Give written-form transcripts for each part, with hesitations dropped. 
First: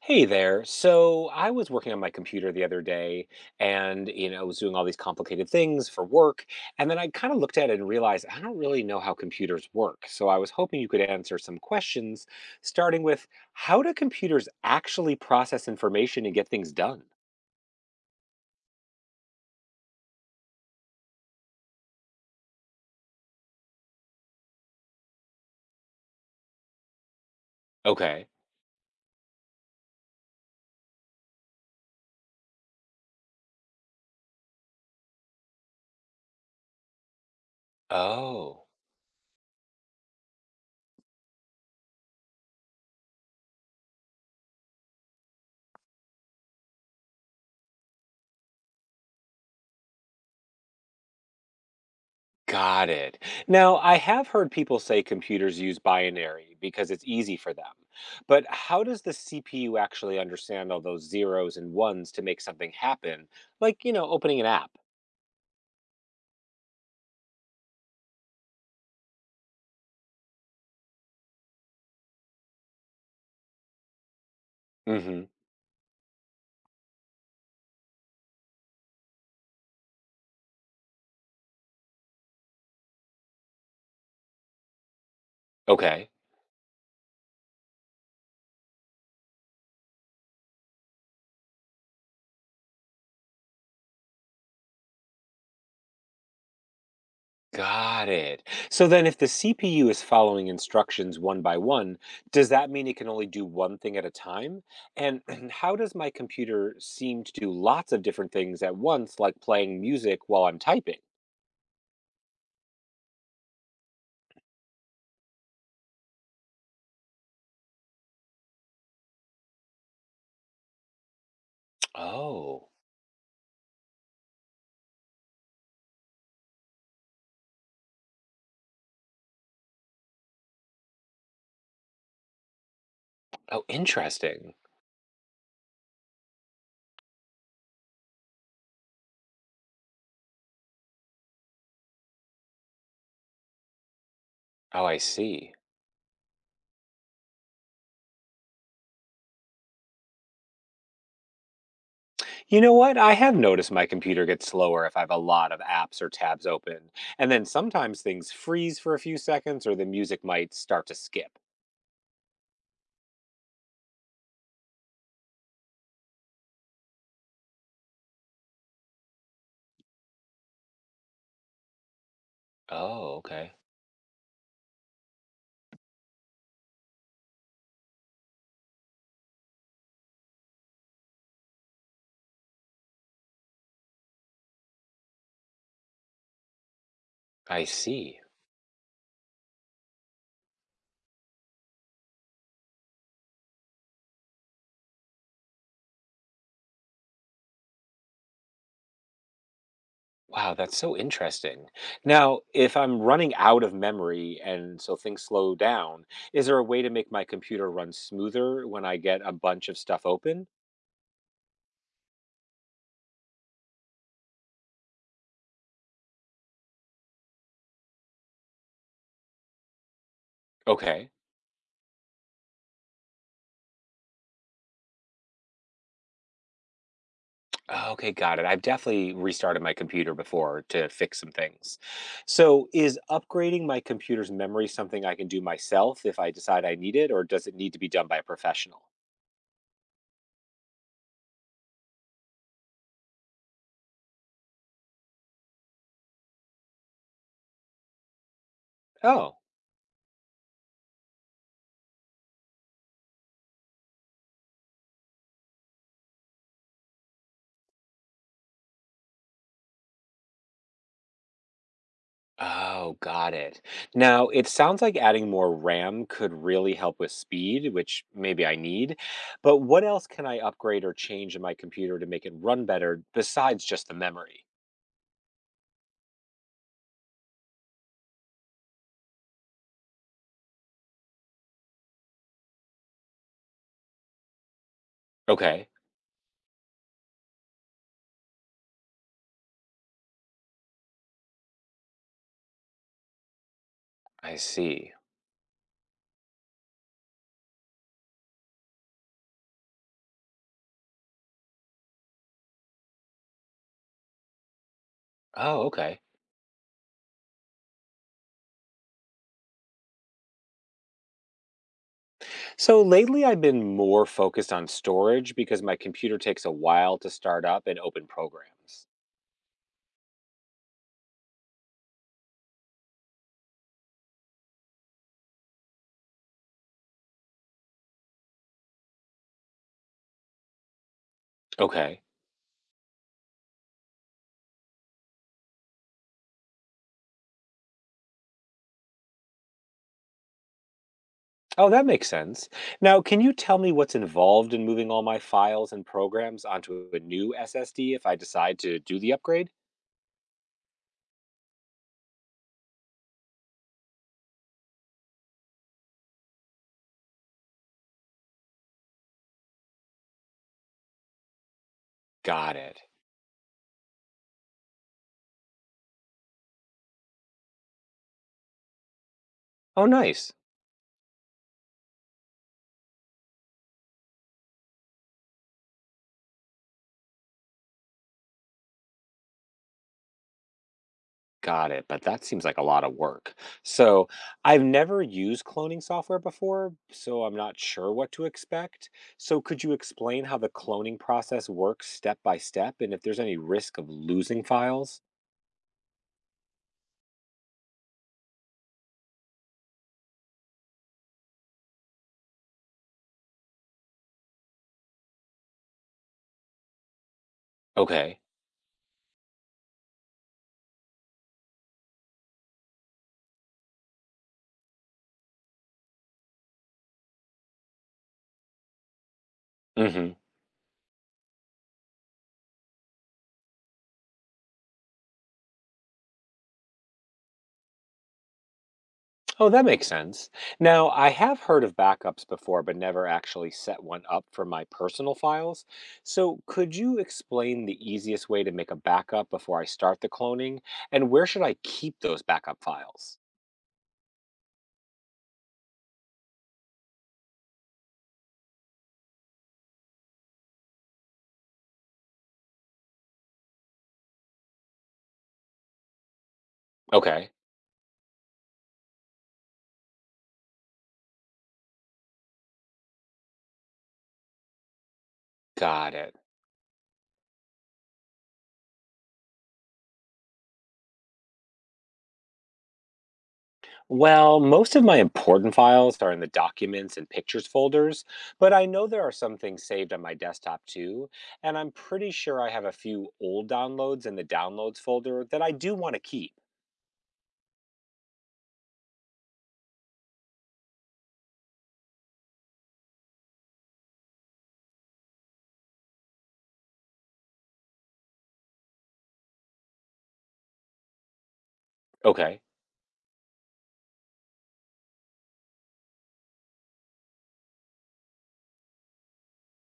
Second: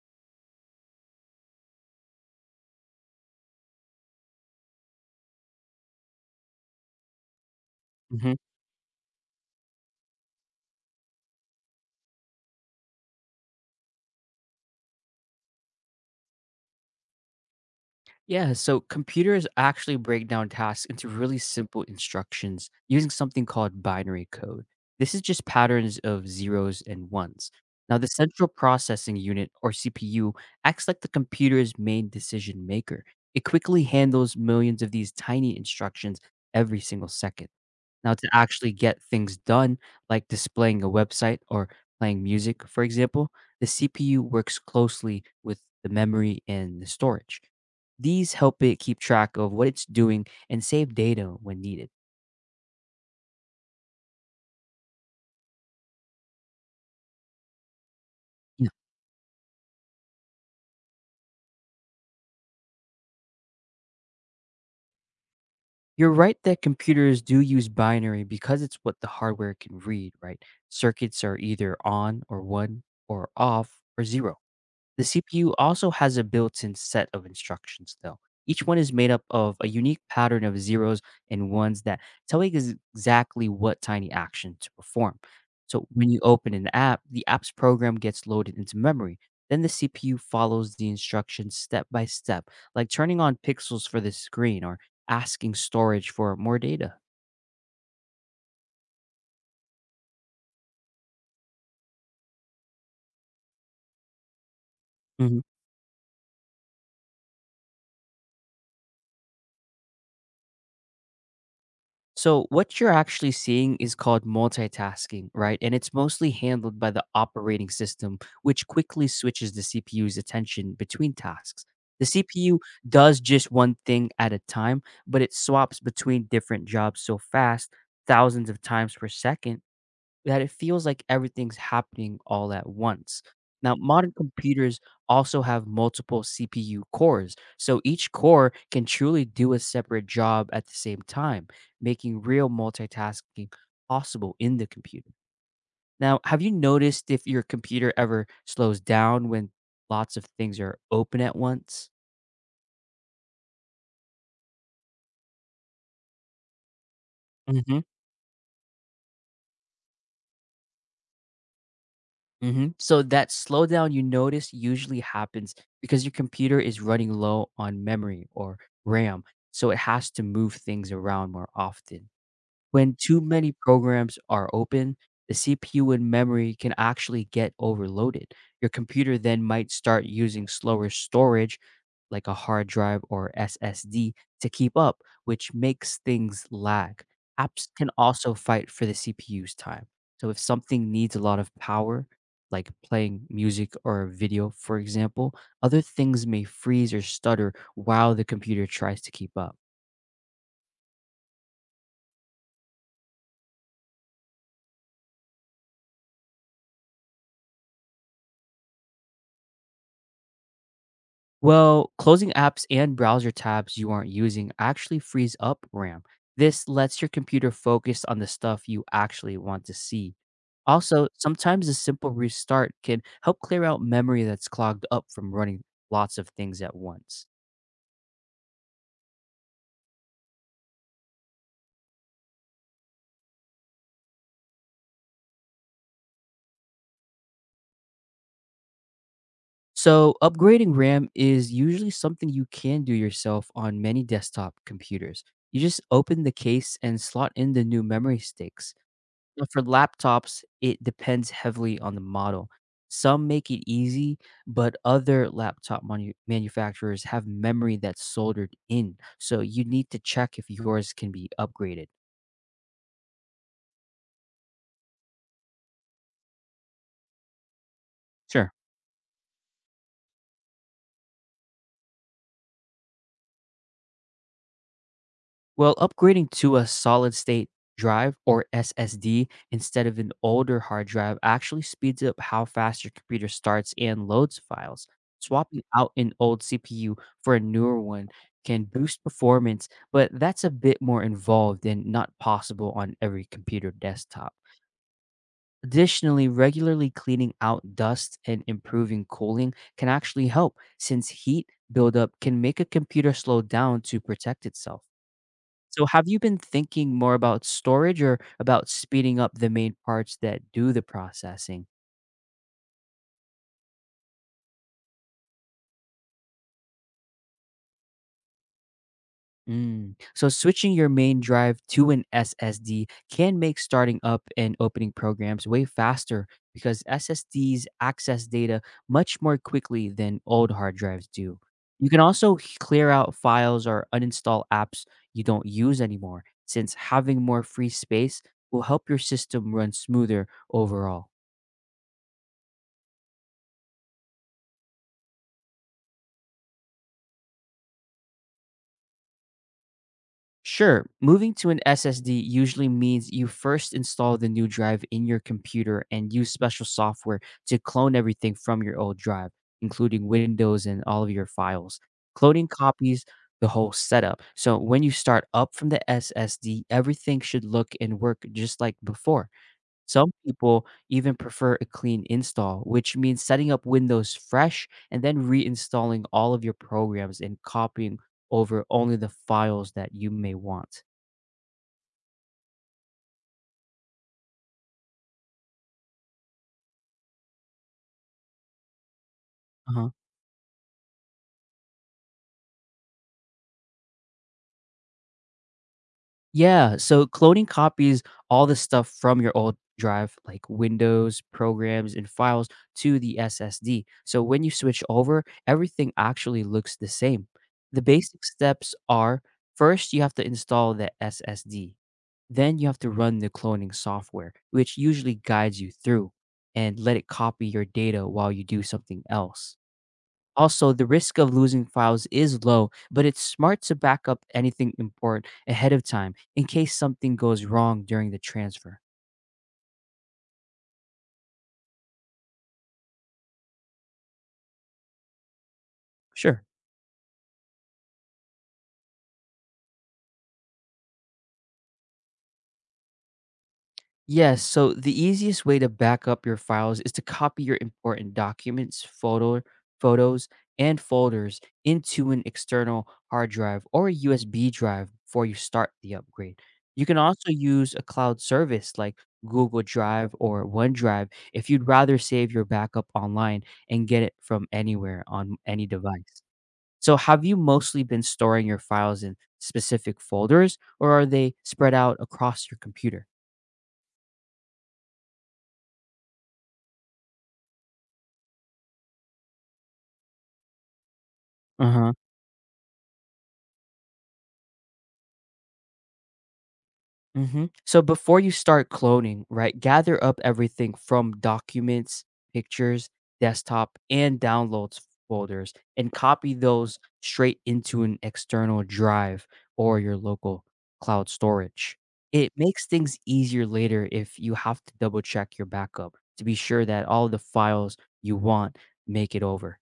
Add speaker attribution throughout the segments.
Speaker 1: Hey there. So I was working on my computer the other day and, I was doing all these complicated things for work. And then I kind of looked at it and realized
Speaker 2: Mhm.
Speaker 1: I don't really know how computers work. So I was hoping you could answer some questions, starting with how do computers actually process information and get things done?
Speaker 2: Yeah, so computers actually break down tasks into really simple instructions using something called binary code. This is just patterns of zeros and ones. Now, the
Speaker 1: Okay.
Speaker 2: central processing unit, or CPU, acts like the computer's main decision maker. It quickly handles millions of these tiny instructions every single second. Now to
Speaker 1: Oh.
Speaker 2: actually get things done, like displaying a website or playing music, for example, the CPU works closely with the memory and the storage. These help it keep track of what it's doing and save data when needed.
Speaker 1: Got it. Now, I have heard people say computers use binary because it's easy for them. But
Speaker 2: Yeah.
Speaker 1: how does the CPU actually understand all those zeros and ones to make something happen? Like, opening an app.
Speaker 2: You're right that computers do use binary because it's what the hardware can read, right? Circuits are either on or one, or off or zero. The
Speaker 1: Hmm.
Speaker 2: CPU also has a built-in set of instructions, though. Each one is made up of a unique pattern of zeros and ones that tell it exactly what tiny action to perform. So
Speaker 1: Okay.
Speaker 2: when you open an app, the app's program gets loaded into memory. Then the CPU follows the instructions step by step, like turning on pixels for the screen or asking storage for more data.
Speaker 1: Got it. So then if the CPU is following instructions one by one, does that mean it can only do one thing at a time? And how does my computer seem to do lots of different things at once, like playing music while I'm typing?
Speaker 2: So what you're actually seeing is called multitasking, right? And it's mostly handled by the operating system, which quickly switches the CPU's attention between tasks. The CPU
Speaker 1: Oh.
Speaker 2: does just one thing at a time, but it swaps between different jobs so fast, thousands of times per second, that it feels like everything's happening all at once.
Speaker 1: Oh,
Speaker 2: Now, modern
Speaker 1: interesting.
Speaker 2: computers also have multiple CPU cores, so each core can truly do a separate job at the same time, making real multitasking possible in the
Speaker 1: Oh, I
Speaker 2: computer.
Speaker 1: see.
Speaker 2: Now, have you noticed if your computer ever slows down when lots of things are open at once?
Speaker 1: You know what? I have noticed my computer gets slower if I have a lot of apps or tabs open. And then sometimes things freeze for a few seconds or the music might start to skip.
Speaker 2: Mhm. So that slowdown you notice usually happens because your computer is running low on memory, or RAM, so it has to move things around more often. When
Speaker 1: Oh,
Speaker 2: too many
Speaker 1: okay.
Speaker 2: programs are open, the CPU and memory can actually get overloaded. Your computer then might start using slower storage, like a hard drive or SSD, to keep up, which makes things lag.
Speaker 1: I
Speaker 2: Apps can
Speaker 1: see.
Speaker 2: also fight for the CPU's time. So if something needs a lot of power, like playing music or a video, for example, other things may freeze or stutter while the computer tries to keep up.
Speaker 1: Wow, that's so interesting. Now, if I'm running out of memory and so things slow down, is there a way to make my computer run smoother when I get a bunch of stuff open?
Speaker 2: Well, closing apps and browser tabs you aren't using actually frees up RAM. This lets your computer focus on the stuff you actually want to see. Also,
Speaker 1: Okay.
Speaker 2: sometimes a simple restart can help clear out memory that's clogged up from running lots of things at once.
Speaker 1: Oh, okay, got it. I've definitely restarted my computer before to fix some things. So, is upgrading my computer's memory something I can do myself if I decide I need it, or does it need to be done by a professional?
Speaker 2: So, upgrading RAM is usually something you can do yourself on many desktop computers. You just open the case and slot in the new memory sticks.
Speaker 1: Oh,
Speaker 2: But for laptops, it depends heavily on the model. Some make it easy, but other laptop manufacturers have memory that's soldered in, so you need to check if yours can be upgraded.
Speaker 1: oh, got it. Now, it sounds like adding more RAM could really help with speed, which maybe
Speaker 2: Sure.
Speaker 1: I need. But what else can I upgrade or change in my computer to make it run better besides just the memory?
Speaker 2: Well, upgrading to a solid state drive, or SSD, instead of an older hard drive actually speeds up how fast your computer starts and loads files. Swapping
Speaker 1: Okay,
Speaker 2: out an old CPU for a newer one can boost performance, but that's a bit more involved and not possible on every computer
Speaker 1: I
Speaker 2: desktop.
Speaker 1: see.
Speaker 2: Additionally, regularly cleaning out dust and improving cooling can actually help, since heat buildup can make a computer slow down to protect itself.
Speaker 1: Oh,
Speaker 2: So
Speaker 1: okay.
Speaker 2: have you been thinking more about storage or about speeding up the main parts that do the processing?
Speaker 1: So lately, I've been more focused on storage because my computer takes a while to start up and open programs.
Speaker 2: Mm. So switching your main drive to an SSD can make starting up and opening programs way faster because SSDs access data much more quickly than old hard drives do. You can
Speaker 1: Okay.
Speaker 2: also clear out files or uninstall apps you don't use anymore, since having more free space will help your system run smoother overall.
Speaker 1: Oh, that makes sense. Now, can you tell me what's involved in moving all my files and programs onto a new SSD if I decide to do the upgrade?
Speaker 2: Sure, moving to an SSD usually means you first install the new drive in your computer and use special software to clone everything from your old drive, including Windows and all of your files. Cloning
Speaker 1: Got it.
Speaker 2: copies the whole setup. So when you start up from the SSD, everything should look and work just like before.
Speaker 1: Oh,
Speaker 2: Some
Speaker 1: nice.
Speaker 2: people even prefer a clean install, which means setting up Windows fresh and then reinstalling all of your programs and copying over only the files that you may want.
Speaker 1: Got it, but that seems like a lot of work. So, I've never used cloning software before, so I'm not sure what to expect. So, could you explain how the cloning process works step by step and if there's any risk of losing files?
Speaker 2: Yeah, so cloning copies all the stuff from your old drive, like Windows, programs, and files, to the SSD. So when you switch over, everything actually looks the same. The
Speaker 1: Okay.
Speaker 2: basic steps are: first, you have to install the SSD. Then you have to run the cloning software, which usually guides you through, and let it copy your data while you do something else.
Speaker 1: Mhm.
Speaker 2: Also, the risk of losing files is low, but it's smart to back up anything important ahead of time in case something goes wrong during the transfer.
Speaker 1: Oh, that makes sense. Now, I have heard of backups before, but never actually set one up for my personal files. So,
Speaker 2: Sure.
Speaker 1: could you explain the easiest way to make a backup before I start the cloning and where should I keep those backup files?
Speaker 2: Yes, so the easiest way to back up your files is to copy your important documents, photos, and folders into an external hard drive or a USB drive before you start the upgrade. You can
Speaker 1: Okay.
Speaker 2: also use a cloud service like Google Drive or OneDrive if you'd rather save your backup online and get it from anywhere on any
Speaker 1: Got it.
Speaker 2: device. So, have you mostly been storing your files in specific folders, or are they spread out across your computer?
Speaker 1: Well, most of my important files are in the documents and pictures folders, but I know there are some things saved on my desktop too, and
Speaker 2: Uh
Speaker 1: I'm
Speaker 2: huh.
Speaker 1: pretty sure I have a few old downloads in the downloads folder that I do want to keep.
Speaker 2: Mhm. So before you start cloning, right, gather up everything from documents, pictures, desktop, and downloads folders and copy those straight into an external drive or your local cloud storage. It
Speaker 1: Okay,
Speaker 2: makes things easier later if you have to double check your backup to be sure that all the files you want make it over.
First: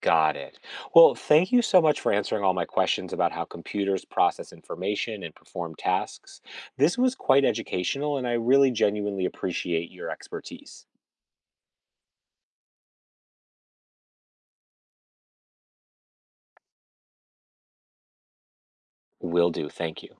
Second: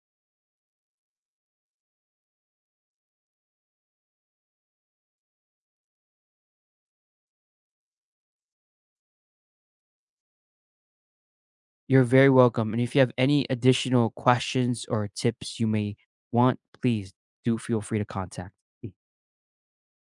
Speaker 1: got it. Well, thank you so much for answering all my questions about how computers process information and perform tasks. This was quite educational, and I really genuinely appreciate your expertise.
Speaker 2: You're very welcome. And if you have any additional questions or tips you may want, please do feel free to contact. Me.
Speaker 1: Will do. Thank you.